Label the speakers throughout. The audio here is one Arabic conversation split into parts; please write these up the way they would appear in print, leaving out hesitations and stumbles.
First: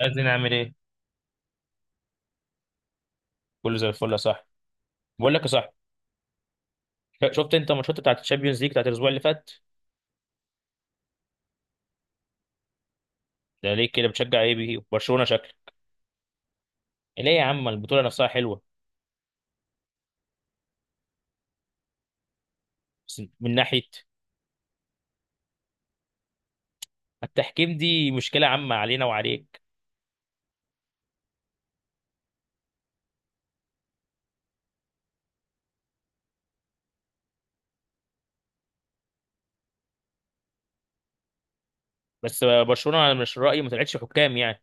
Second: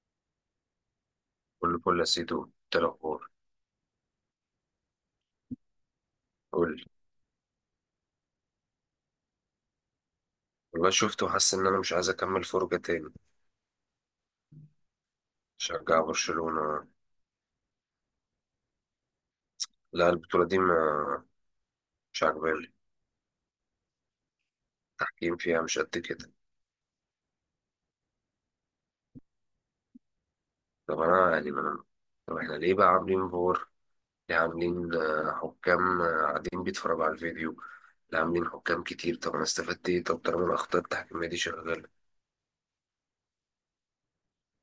Speaker 1: عايزين نعمل ايه؟
Speaker 2: كل فل يا سيدو، إنت الأخبار؟
Speaker 1: كله زي الفل يا صاحبي. بقول لك يا صاحبي،
Speaker 2: قول لي.
Speaker 1: شفت انت ماتشات بتاعت الشامبيونز ليج بتاعت الاسبوع اللي فات؟
Speaker 2: والله شفت، وحاسس إن أنا مش عايز أكمل فرجة تاني.
Speaker 1: ده ليه كده؟ بتشجع ايه بيه؟ برشلونه شكلك.
Speaker 2: شجع برشلونة؟
Speaker 1: ليه يا عم؟ البطوله نفسها حلوه،
Speaker 2: لا، البطولة دي ما مش عاجباني.
Speaker 1: بس من ناحيه.
Speaker 2: التحكيم فيها مش قد كده.
Speaker 1: التحكيم دي مشكله عامه علينا وعليك.
Speaker 2: طب أنا يعني ما طب إحنا ليه بقى عاملين فور؟ ليه عاملين حكام، قاعدين بيتفرجوا على الفيديو؟ ليه عاملين حكام كتير؟ طب أنا استفدت إيه؟ طب طالما الأخطاء التحكيمية دي شغالة.
Speaker 1: بس برشلونه انا مش رايي ما طلعتش حكام يعني.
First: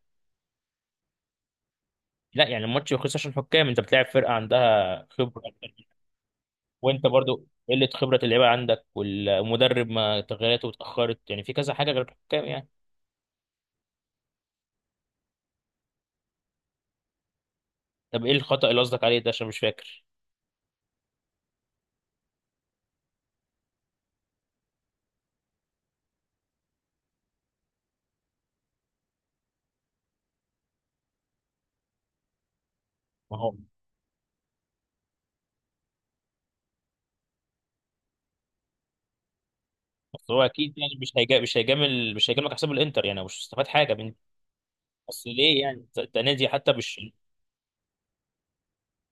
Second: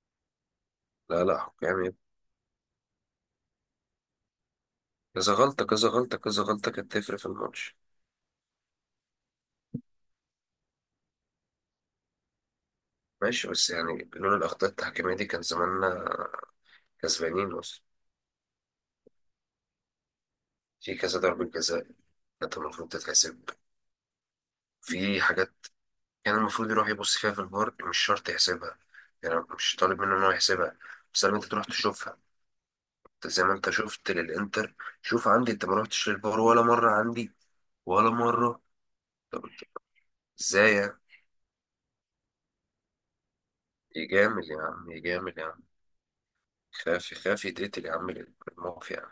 Speaker 2: لا، لا، حكام يا ابني.
Speaker 1: لا يعني الماتش يخلص عشان حكام، انت بتلاعب فرقه عندها
Speaker 2: كذا
Speaker 1: خبره
Speaker 2: غلطة،
Speaker 1: أكتر.
Speaker 2: كذا غلطة، كذا غلطة كانت
Speaker 1: وانت
Speaker 2: تفرق في
Speaker 1: برضو
Speaker 2: الماتش.
Speaker 1: قله خبره اللعيبه عندك، والمدرب ما تغيراته اتاخرت، يعني في كذا حاجه غير الحكام يعني.
Speaker 2: ماشي، بس يعني لولا الأخطاء التحكيمية دي كان زماننا كسبانين أصلا.
Speaker 1: طب ايه الخطا اللي قصدك عليه ده؟ عشان مش فاكر.
Speaker 2: في كذا ضربة جزاء كانت المفروض تتحسب. في حاجات كان المفروض يروح يبص فيها في الفار، مش شرط يحسبها. يعني أنا مش طالب منه إن هو يحسبها، بس لما أنت تروح تشوفها. أنت زي ما أنت شفت للإنتر. شوف عندي، أنت ما رحتش للفار ولا مرة عندي، ولا مرة. طب أنت،
Speaker 1: بس هو
Speaker 2: إزاي
Speaker 1: اكيد يعني
Speaker 2: يعني؟
Speaker 1: مش هيجاملك حساب الانتر، يعني مش هستفاد حاجه من
Speaker 2: يجامل يا عم،
Speaker 1: اصل.
Speaker 2: يجامل يا
Speaker 1: ليه
Speaker 2: عم.
Speaker 1: يعني؟ انت نادي حتى مش.
Speaker 2: يخاف يتقتل يا عم الموقف يعني.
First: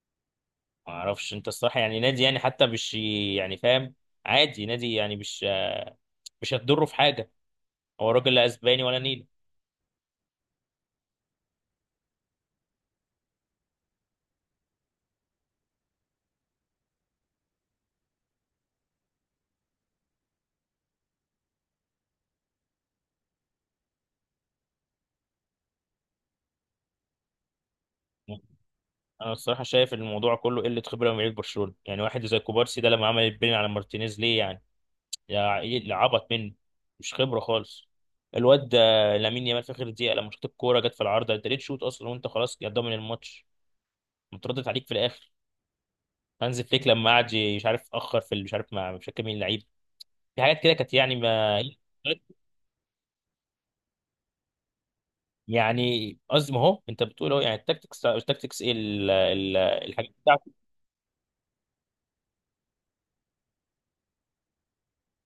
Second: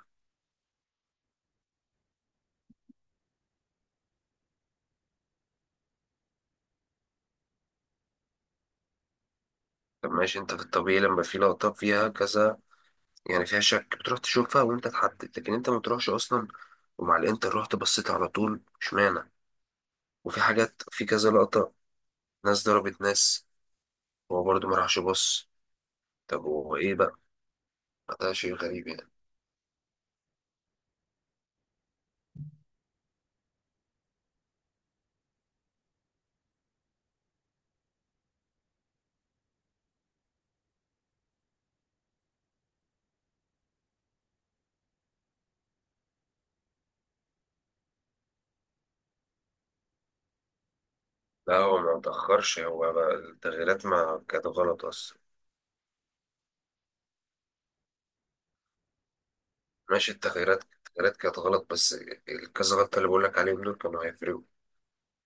Speaker 1: ما اعرفش انت الصراحه، يعني نادي يعني حتى مش يعني فاهم. عادي نادي يعني مش هتضره في حاجه. هو راجل لا اسباني ولا نيل.
Speaker 2: طب ماشي، أنت في الطبيعي لما في لقطة فيها كذا، يعني فيها شك، بتروح تشوفها وأنت تحدد، لكن أنت ما تروحش أصلا. ومع الإنتر رحت بصيت على طول، اشمعنى؟ وفي حاجات، في كذا لقطة، ناس ضربت ناس، هو برضه ما راحش يبص. طب هو ايه بقى؟ ده شيء غريب يعني.
Speaker 1: انا الصراحه شايف إن الموضوع كله قله خبره من لعيبه برشلونه. يعني واحد زي كوبارسي ده لما عمل البين على مارتينيز، ليه يعني؟ يا إيه، عبط منه؟ مش خبره خالص الواد ده. لامين يامال في اخر دقيقه لما شاط الكوره جت في العارضه، انت ليه تشوط اصلا وانت خلاص يا ضامن الماتش متردد عليك في الاخر؟ هانز فليك لما قعد، مش عارف اخر في مش عارف مع مش فاكر مين اللعيب. في حاجات كده كانت يعني
Speaker 2: لا،
Speaker 1: ما.
Speaker 2: هو ما تأخرش، هو بقى التغييرات ما كانت غلط أصلا.
Speaker 1: يعني قصدي ما هو انت بتقول اهو، يعني التكتكس التكتكس ايه الحاجات
Speaker 2: ماشي،
Speaker 1: بتاعته.
Speaker 2: التغييرات كانت غلط، بس الكذا غلطة اللي بقول لك عليهم دول كانوا هيفرقوا.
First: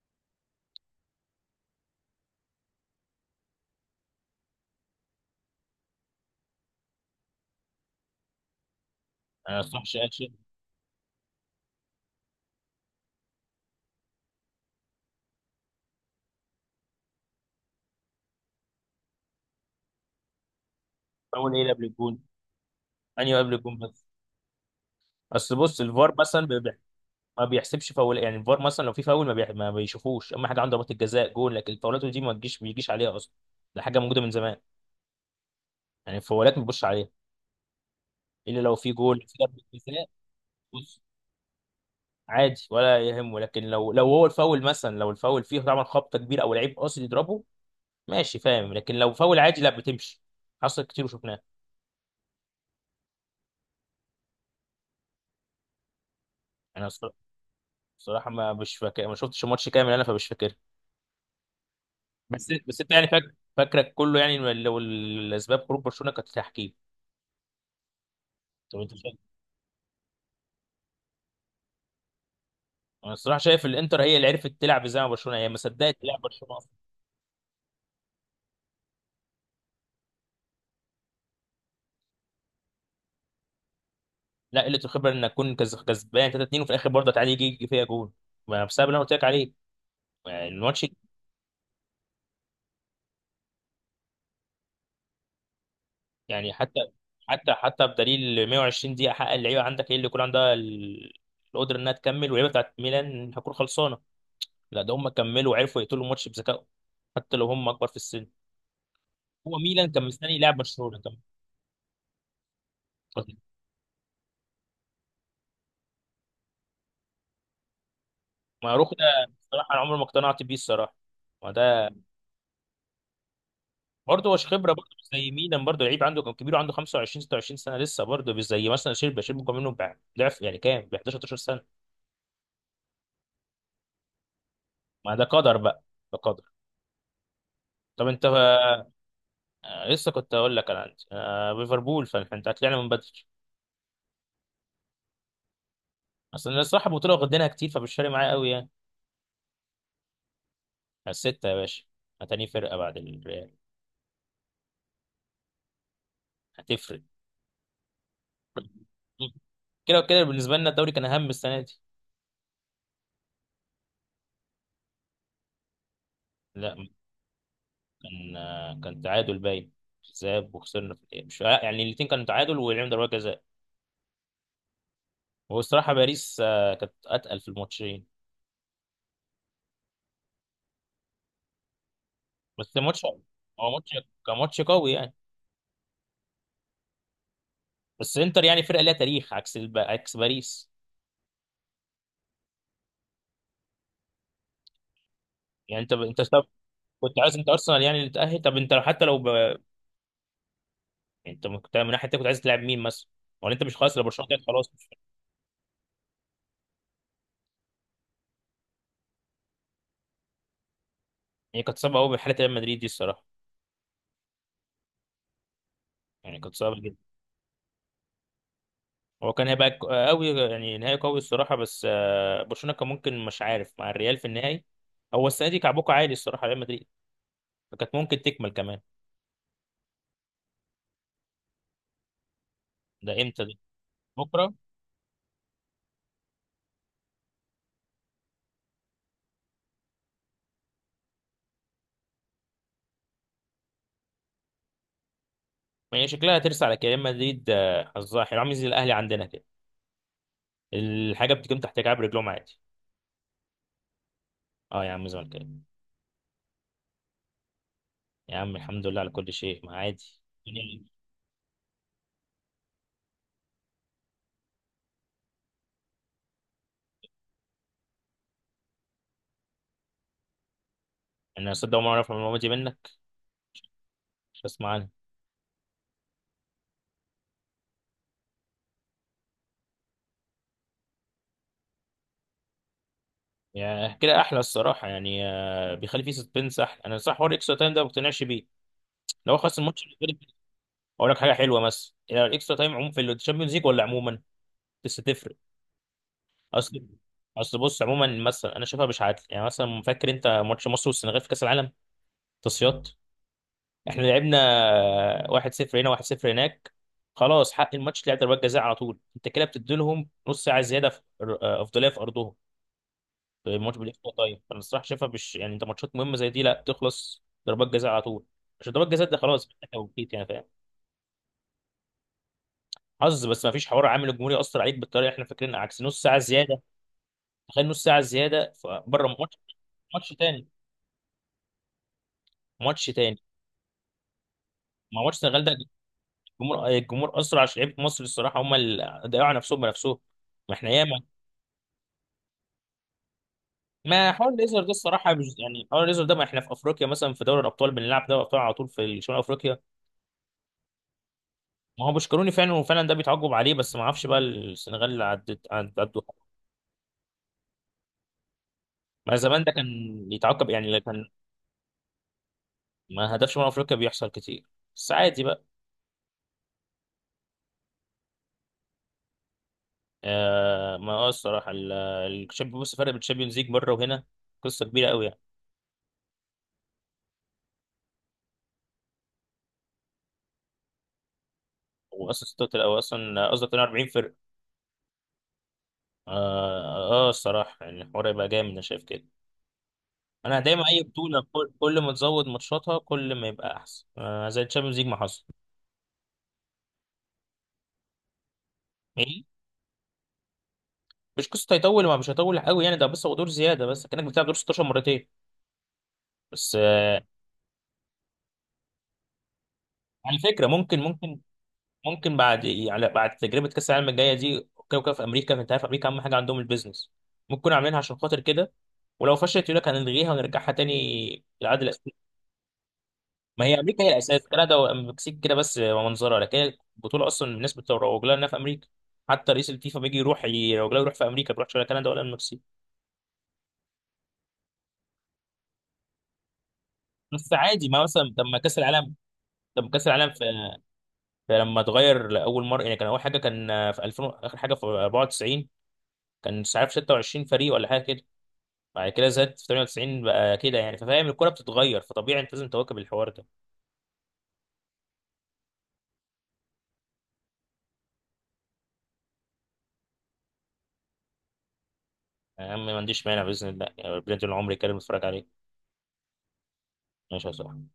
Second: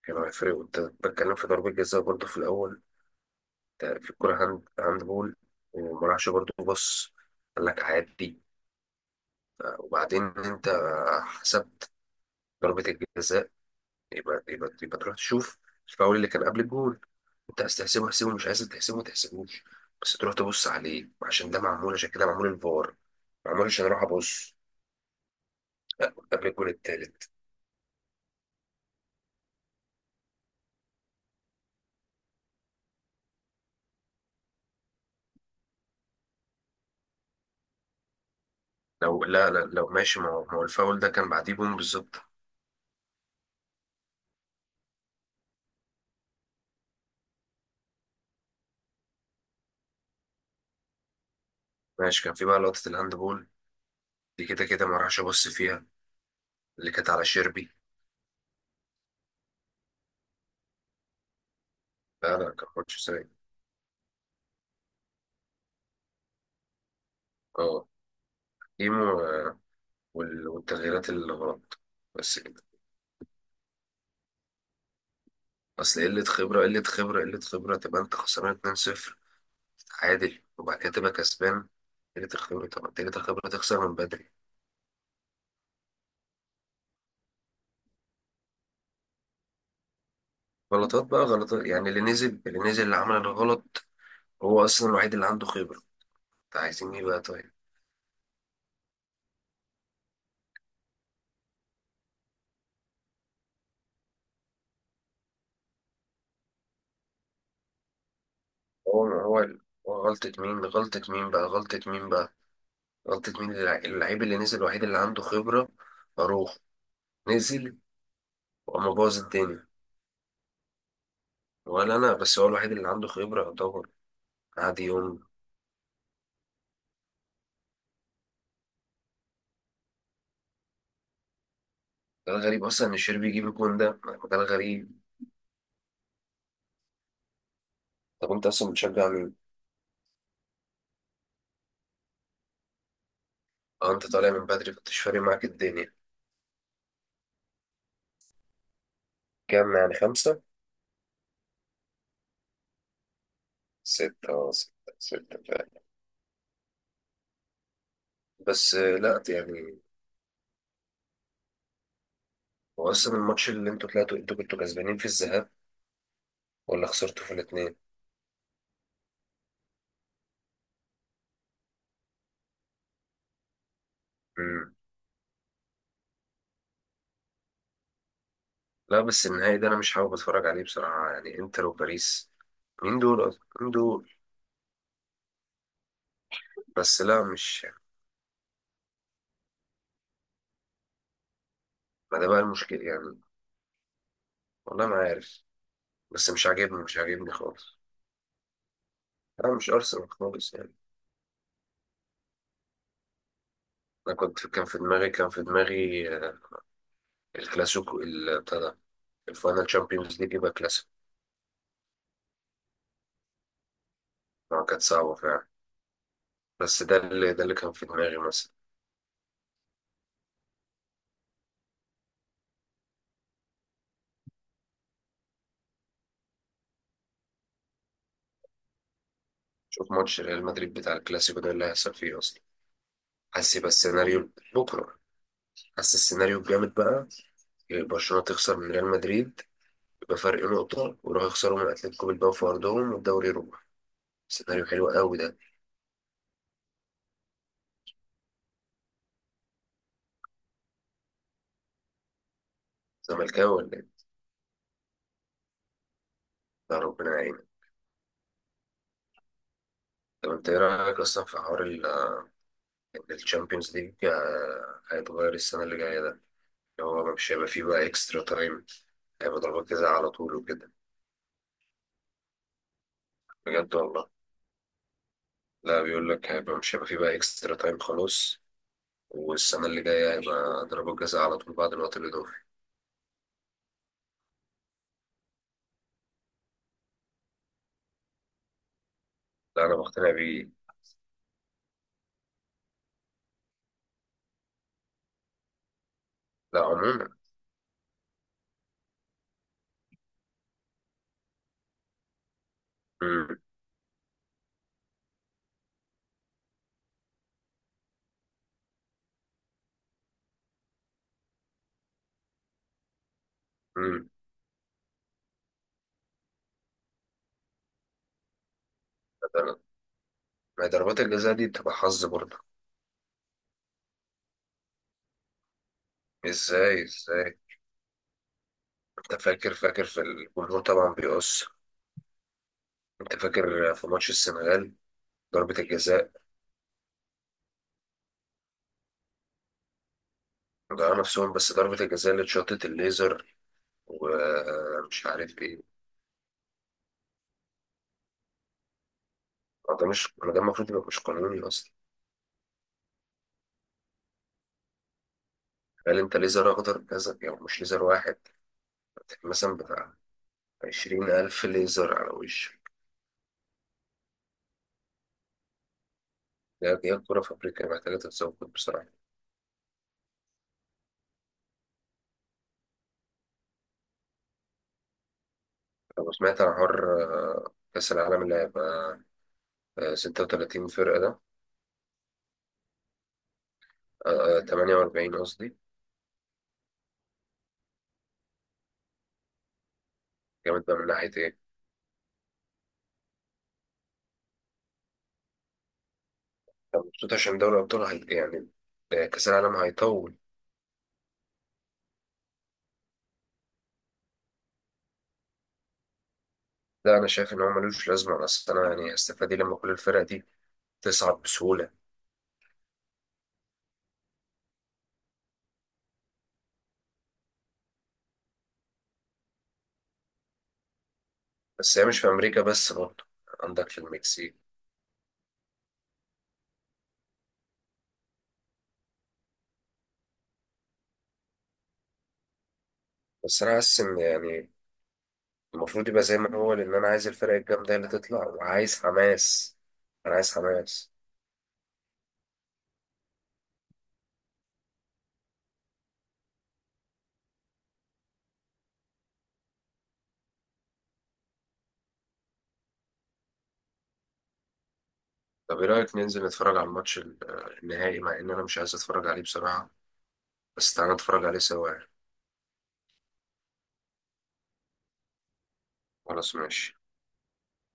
Speaker 2: كانوا هيفرقوا. انت بتكلم في ضربة جزاء برضه في الأول، ده في الكورة هاند بول، وما راحش برضه بص، قال لك عادي.
Speaker 1: انا صح
Speaker 2: وبعدين
Speaker 1: شاشه.
Speaker 2: انت حسبت ضربة الجزاء، يبقى تروح تشوف الفاول اللي كان قبل الجول. انت عايز تحسبه احسبه، مش عايز تحسبه ما تحسبوش، بس تروح تبص عليه، عشان
Speaker 1: فاول
Speaker 2: ده
Speaker 1: ايه قبل
Speaker 2: معمول، عشان
Speaker 1: الجون؟
Speaker 2: كده معمول الفار.
Speaker 1: انهي قبل
Speaker 2: معمول
Speaker 1: الجون
Speaker 2: عشان اروح
Speaker 1: بس؟
Speaker 2: ابص
Speaker 1: اصل بص الفار
Speaker 2: قبل
Speaker 1: مثلا
Speaker 2: الجول التالت.
Speaker 1: ما بيحسبش فاول. يعني الفار مثلا لو في فاول ما، ما بيشوفوش، اما حاجه عنده ضربات الجزاء جول، لكن الفاولات دي ما تجيش، ما بيجيش عليها اصلا. ده حاجه موجوده من زمان. يعني الفاولات ما بيبصش عليها الا لو في جول في
Speaker 2: لا، لا،
Speaker 1: ضربه
Speaker 2: لو
Speaker 1: جزاء.
Speaker 2: ماشي، ما هو الفاول
Speaker 1: بص
Speaker 2: ده كان بعديه بوم بالظبط.
Speaker 1: عادي ولا يهمه، لكن لو هو الفاول مثلا، لو الفاول فيه طبعا خبطه كبيره او لعيب قاصد يضربه، ماشي فاهم. لكن لو فاول عادي لا بتمشي. حصل كتير وشفناه.
Speaker 2: ماشي، كان في بقى لقطة الهاند بول دي، كده كده ما راحش ابص فيها،
Speaker 1: انا
Speaker 2: اللي كانت على شيربي.
Speaker 1: الصراحه ما مش فاكر، ما شفتش الماتش كامل انا فمش فاكر.
Speaker 2: لا، لا،
Speaker 1: بس
Speaker 2: كان
Speaker 1: بس انت
Speaker 2: ماتش
Speaker 1: يعني
Speaker 2: سيء.
Speaker 1: فاكر، فاكرك كله يعني لو الاسباب خروج برشلونه كانت تحكيم.
Speaker 2: اه،
Speaker 1: طب انت
Speaker 2: ايمو
Speaker 1: شايف؟
Speaker 2: والتغييرات اللي غلط، بس كده.
Speaker 1: انا الصراحه شايف الانتر هي اللي عرفت تلعب، زي ما برشلونه هي ما
Speaker 2: اصل
Speaker 1: صدقت تلعب
Speaker 2: قلة
Speaker 1: برشلونه
Speaker 2: خبرة،
Speaker 1: اصلا.
Speaker 2: قلة خبرة، قلة خبرة، تبقى انت خسران 2-0، عادل، وبعد كده تبقى كسبان؟ تجري الخبرة، طبعا تجري الخبرة، تخسر من بدري.
Speaker 1: لا قله الخبره انك تكون كسبان 3-2 وفي الاخر برضه تعادل، يجي فيها جون. ما بسبب اللي انا قلت لك عليه يعني الماتش.
Speaker 2: غلطات بقى، غلطات يعني. اللي نزل اللي عمل الغلط هو أصلا الوحيد اللي عنده خبرة.
Speaker 1: يعني
Speaker 2: انت
Speaker 1: حتى
Speaker 2: عايزين ايه بقى طيب؟
Speaker 1: حتى حتى بدليل 120 دقيقة حق اللعيبة عندك هي اللي يكون عندها القدرة إنها تكمل، واللعيبة بتاعت ميلان هتكون خلصانة. لا ده هم كملوا وعرفوا يقتلوا الماتش بذكائهم، حتى لو هم أكبر في السن.
Speaker 2: هو هو
Speaker 1: هو ميلان
Speaker 2: هو
Speaker 1: كان
Speaker 2: غلطة
Speaker 1: مستني لاعب
Speaker 2: مين،
Speaker 1: برشلونة
Speaker 2: غلطة مين بقى، غلطة مين بقى؟ غلطة
Speaker 1: كمان،
Speaker 2: مين؟ اللعيب اللي نزل الوحيد اللي عنده خبرة، أروح نزل
Speaker 1: معروف
Speaker 2: وقام
Speaker 1: ده.
Speaker 2: باظ الدنيا.
Speaker 1: الصراحة أنا عمري ما اقتنعت بيه الصراحة. ما ده
Speaker 2: ولا أنا، بس هو الوحيد اللي عنده خبرة يعتبر.
Speaker 1: برضه هو خبرة،
Speaker 2: قعد
Speaker 1: برضه مش
Speaker 2: يوم.
Speaker 1: زي ميلان. برضه لعيب عنده كان كبير، عنده 25 26 سنة لسه، برضه مش زي مثلا شيربي. شيربي كان منه ضعف يعني، كام ب 11 12 سنة.
Speaker 2: ده الغريب أصلا، إن الشربي يجيب الجون ده، ده الغريب.
Speaker 1: ما ده قدر بقى، ده قدر. طب انت؟
Speaker 2: طب أنت أصلا بتشجع مين؟
Speaker 1: لسه كنت اقول لك انا عندي، ليفربول، فاحنا طلعنا من بدري.
Speaker 2: أه، أنت طالع من بدري، فمش فارق معاك الدنيا.
Speaker 1: اصل أنا الصراحه البطوله واخدينها كتير فمش فارق معايا قوي يعني.
Speaker 2: كام يعني، خمسة؟
Speaker 1: على السته يا باشا، هتاني فرقه بعد الريال.
Speaker 2: ستة، اه، ستة. ستة فعلا.
Speaker 1: هتفرق
Speaker 2: بس لا، يعني.
Speaker 1: كده وكده، بالنسبه لنا الدوري كان اهم السنه دي.
Speaker 2: هو أصلا الماتش اللي انتوا طلعتوا، انتوا كنتوا كسبانين في الذهاب، ولا
Speaker 1: لا
Speaker 2: خسرتوا في الاتنين؟
Speaker 1: كان، كان تعادل باين ذهاب وخسرنا في الإيه. مش يعني الاثنين كانوا تعادل ولعبنا ضربات جزاء.
Speaker 2: مم.
Speaker 1: هو الصراحه باريس كانت اتقل في الماتشين.
Speaker 2: لا، بس النهائي ده أنا مش حابب أتفرج عليه بصراحة، يعني إنتر وباريس،
Speaker 1: بس
Speaker 2: مين
Speaker 1: الماتش،
Speaker 2: دول أصلا؟ مين
Speaker 1: هو ماتش،
Speaker 2: دول؟
Speaker 1: كان ماتش قوي يعني.
Speaker 2: بس لا، مش.
Speaker 1: بس انتر يعني فرقه ليها تاريخ، عكس عكس باريس.
Speaker 2: ما ده بقى المشكلة يعني، والله ما عارف.
Speaker 1: يعني انت
Speaker 2: بس مش عاجبني، مش
Speaker 1: كنت
Speaker 2: عاجبني
Speaker 1: عايز انت
Speaker 2: خالص.
Speaker 1: ارسنال يعني اللي تاهل؟ طب انت حتى لو ب.
Speaker 2: أنا
Speaker 1: يعني
Speaker 2: مش أرسنال خالص يعني.
Speaker 1: انت كنت من ناحيه تانية، كنت عايز تلعب مين مثلا؟ ولا انت مش خلاص لو
Speaker 2: أنا
Speaker 1: برشلونه كانت
Speaker 2: كان
Speaker 1: خلاص
Speaker 2: في
Speaker 1: مش.
Speaker 2: دماغي كان في دماغي الكلاسيكو بتاع ده، الفاينل تشامبيونز ليج يبقى كلاسيكو.
Speaker 1: يعني كانت صعبه قوي بحاله ريال مدريد دي الصراحه.
Speaker 2: كانت صعبة فعلا.
Speaker 1: يعني كانت صعبه
Speaker 2: بس
Speaker 1: جدا.
Speaker 2: ده اللي، كان في دماغي مثلا.
Speaker 1: هو كان هيبقى قوي يعني، نهائي قوي الصراحه، بس برشلونه كان ممكن، مش عارف، مع الريال في النهائي. هو السنه دي كعبوكه عالي الصراحه ريال مدريد، فكانت ممكن تكمل كمان.
Speaker 2: شوف ماتش ريال مدريد بتاع الكلاسيكو ده اللي هيحصل فيه اصلا،
Speaker 1: ده امتى ده؟
Speaker 2: حاسس يبقى السيناريو.
Speaker 1: بكره.
Speaker 2: بكره؟ حاسس السيناريو الجامد بقى، برشلونه تخسر من ريال مدريد بفرق نقطه، ويروحوا يخسروا من اتلتيكو بالباو في ارضهم، والدوري يروح. سيناريو حلو قوي ده.
Speaker 1: يعني شكلها هترسى على كده ريال مدريد. حظها حلو عامل زي الاهلي عندنا كده، الحاجه بتكون تحت كعب رجلهم عادي.
Speaker 2: زملكاوي ولا ايه؟
Speaker 1: اه يا عم زملكاوي.
Speaker 2: يا ربنا يعينك.
Speaker 1: يا عم الحمد لله على كل شيء، ما عادي.
Speaker 2: طب انت ايه رايك اصلا في حوار ان الشامبيونز ليج هيتغير السنه اللي جايه ده، اللي هو مش هيبقى فيه بقى اكسترا تايم، هيبقى ضربات جزاء على طول وكده؟
Speaker 1: يعني انا صدق ما اعرف المعلومه دي منك،
Speaker 2: بجد، والله.
Speaker 1: مش هسمع عنها.
Speaker 2: لا، بيقول لك مش هيبقى فيه بقى اكسترا تايم خلاص، والسنة اللي جاية هيبقى ضربة جزاء على طول بعد الوقت الإضافي.
Speaker 1: يعني كده احلى الصراحه يعني، بيخلي فيه سسبنس احلى. انا صح حوار الاكسترا تايم ده ما بقتنعش بيه، لو خلاص
Speaker 2: لا، أنا
Speaker 1: الماتش بالنسبة
Speaker 2: مقتنع
Speaker 1: لي،
Speaker 2: بيه.
Speaker 1: اقول لك حاجه حلوه. مثلا يعني الاكسترا تايم عموما في الشامبيونز ليج ولا عموما لسه تفرق؟
Speaker 2: لا،
Speaker 1: اصل
Speaker 2: عموما.
Speaker 1: اصل بص عموما، مثلا انا شايفها مش عادل. يعني مثلا فاكر انت ماتش مصر والسنغال في كاس العالم تصفيات؟
Speaker 2: مم.
Speaker 1: احنا لعبنا 1-0 هنا 1-0 هناك، خلاص حق الماتش لعب ضربات جزاء على طول. انت كده بتدي لهم نص ساعه زياده في افضليه في ارضهم. الماتش
Speaker 2: مم.
Speaker 1: بالاكسترا تايم انا الصراحه شايفها مش يعني، انت ماتشات مهمه زي دي لا تخلص ضربات جزاء على طول. عشان ضربات جزاء ده خلاص
Speaker 2: ده-
Speaker 1: بتاع توقيت يعني فاهم.
Speaker 2: ما هي ضربات الجزاء دي بتبقى حظ برضه.
Speaker 1: حظ، بس ما فيش حوار عامل. الجمهور ياثر عليك بالطريقه اللي احنا فاكرينها، عكس نص ساعه زياده.
Speaker 2: ازاي؟ ازاي؟
Speaker 1: تخيل نص ساعه زياده بره
Speaker 2: انت
Speaker 1: ماتش.
Speaker 2: فاكر، في
Speaker 1: ماتش تاني
Speaker 2: الجمهور طبعا بيقص.
Speaker 1: ماتش
Speaker 2: انت
Speaker 1: تاني
Speaker 2: فاكر في ماتش السنغال،
Speaker 1: ما ماتش السنغال ده،
Speaker 2: ضربة الجزاء؟
Speaker 1: الجمهور اثر عشان لعيبه مصر الصراحه هم اللي ضيعوا على نفسهم بنفسهم. ما احنا
Speaker 2: ضيعوا
Speaker 1: ياما.
Speaker 2: نفسهم، بس ضربة الجزاء اللي اتشاطت الليزر
Speaker 1: ما حوار الليزر ده
Speaker 2: ومش
Speaker 1: الصراحه مش
Speaker 2: عارف ايه،
Speaker 1: يعني، حوار الليزر ده، ما احنا في افريقيا مثلا، في دوري الابطال بنلعب دوري الابطال على طول في شمال افريقيا.
Speaker 2: ده مش، ده المفروض يبقى مش قانوني اصلا.
Speaker 1: ما هو بوشكروني فعلا، وفعلا ده بيتعاقب عليه، بس ما اعرفش بقى السنغال اللي عدت
Speaker 2: قال،
Speaker 1: عدوا.
Speaker 2: انت ليزر اخضر كذا، يعني مش ليزر واحد،
Speaker 1: ما زمان ده
Speaker 2: مثلا
Speaker 1: كان
Speaker 2: بتاع
Speaker 1: يتعاقب، يعني اللي
Speaker 2: عشرين
Speaker 1: كان
Speaker 2: ألف ليزر على وشك.
Speaker 1: ما هدفش. من افريقيا بيحصل كتير بس عادي بقى.
Speaker 2: لا، دي الكورة في أفريقيا محتاجة تتظبط بصراحة.
Speaker 1: آه ما هو الصراحه الشامبيون، بص فرق بين الشامبيونز ليج بره وهنا، قصه كبيره قوي يعني.
Speaker 2: أنا سمعت عن حوار، كأس العالم اللي هيبقى 36 فرقة ده.
Speaker 1: هو اصلا 46 او اصلا قصدي 42 فرق.
Speaker 2: 48 قصدي.
Speaker 1: اه اه الصراحه يعني الحوار يبقى جامد، انا شايف كده. انا دايما
Speaker 2: جامد بقى
Speaker 1: اي
Speaker 2: من ناحية
Speaker 1: بطوله
Speaker 2: إيه؟
Speaker 1: كل ما تزود ماتشاتها كل ما يبقى احسن، آه زي الشامبيونز ليج ما حصل.
Speaker 2: أنا مبسوط عشان دوري الأبطال، هي يعني،
Speaker 1: إيه؟
Speaker 2: كأس العالم هيطول.
Speaker 1: مش قصه هيطول، ما مش هيطول قوي يعني. ده بس هو دور زياده، بس كانك بتلعب دور 16 مرتين بس.
Speaker 2: لا، أنا شايف إن هو ملوش لازمة، أصل أنا يعني هستفاد إيه لما كل الفرق
Speaker 1: على
Speaker 2: دي
Speaker 1: فكره ممكن،
Speaker 2: تصعد بسهولة؟
Speaker 1: بعد يعني بعد تجربه كاس العالم الجايه دي كده وكده في امريكا، انت عارف امريكا اهم حاجه عندهم البيزنس، ممكن يكونوا عاملينها عشان خاطر كده. ولو فشلت يقول لك هنلغيها ونرجعها تاني للعادة
Speaker 2: بس هي مش
Speaker 1: الأساسية.
Speaker 2: في أمريكا بس برضه،
Speaker 1: ما هي
Speaker 2: عندك في
Speaker 1: أمريكا هي الأساس،
Speaker 2: المكسيك.
Speaker 1: كندا والمكسيك كده بس منظرة، لكن البطولة أصلا الناس بتروج لها إنها في أمريكا. حتى رئيس الفيفا بيجي يروح يروج لها، يروح في أمريكا، ما بيروحش ولا كندا ولا المكسيك.
Speaker 2: بس أنا حاسس إن يعني المفروض يبقى زي ما هو، لان انا عايز
Speaker 1: بس
Speaker 2: الفرق
Speaker 1: عادي،
Speaker 2: الجامده هي
Speaker 1: ما
Speaker 2: اللي
Speaker 1: مثلا
Speaker 2: تطلع،
Speaker 1: لما كأس
Speaker 2: وعايز
Speaker 1: العالم
Speaker 2: حماس،
Speaker 1: لما كأس العالم
Speaker 2: انا
Speaker 1: في
Speaker 2: عايز حماس.
Speaker 1: فلما اتغير لاول مره يعني كان اول حاجه، كان في 2000 اخر حاجه في 94، كان مش عارف 26 فريق ولا حاجه كده. بعد كده زاد في 98 بقى كده يعني، ففاهم الكوره بتتغير، فطبيعي انت لازم تواكب الحوار ده.
Speaker 2: طب ايه رايك ننزل نتفرج على الماتش النهائي، مع ان انا مش عايز اتفرج عليه بصراحه، بس تعالى نتفرج عليه سوا يعني.
Speaker 1: يا عم ما عنديش مانع باذن الله يعني، ربنا يطول عمري كده بتفرج عليه.
Speaker 2: خلاص، ماشي.
Speaker 1: ماشي يا صاحبي.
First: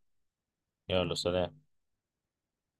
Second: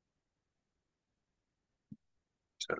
Speaker 1: يلا، سلام.
Speaker 2: سلام.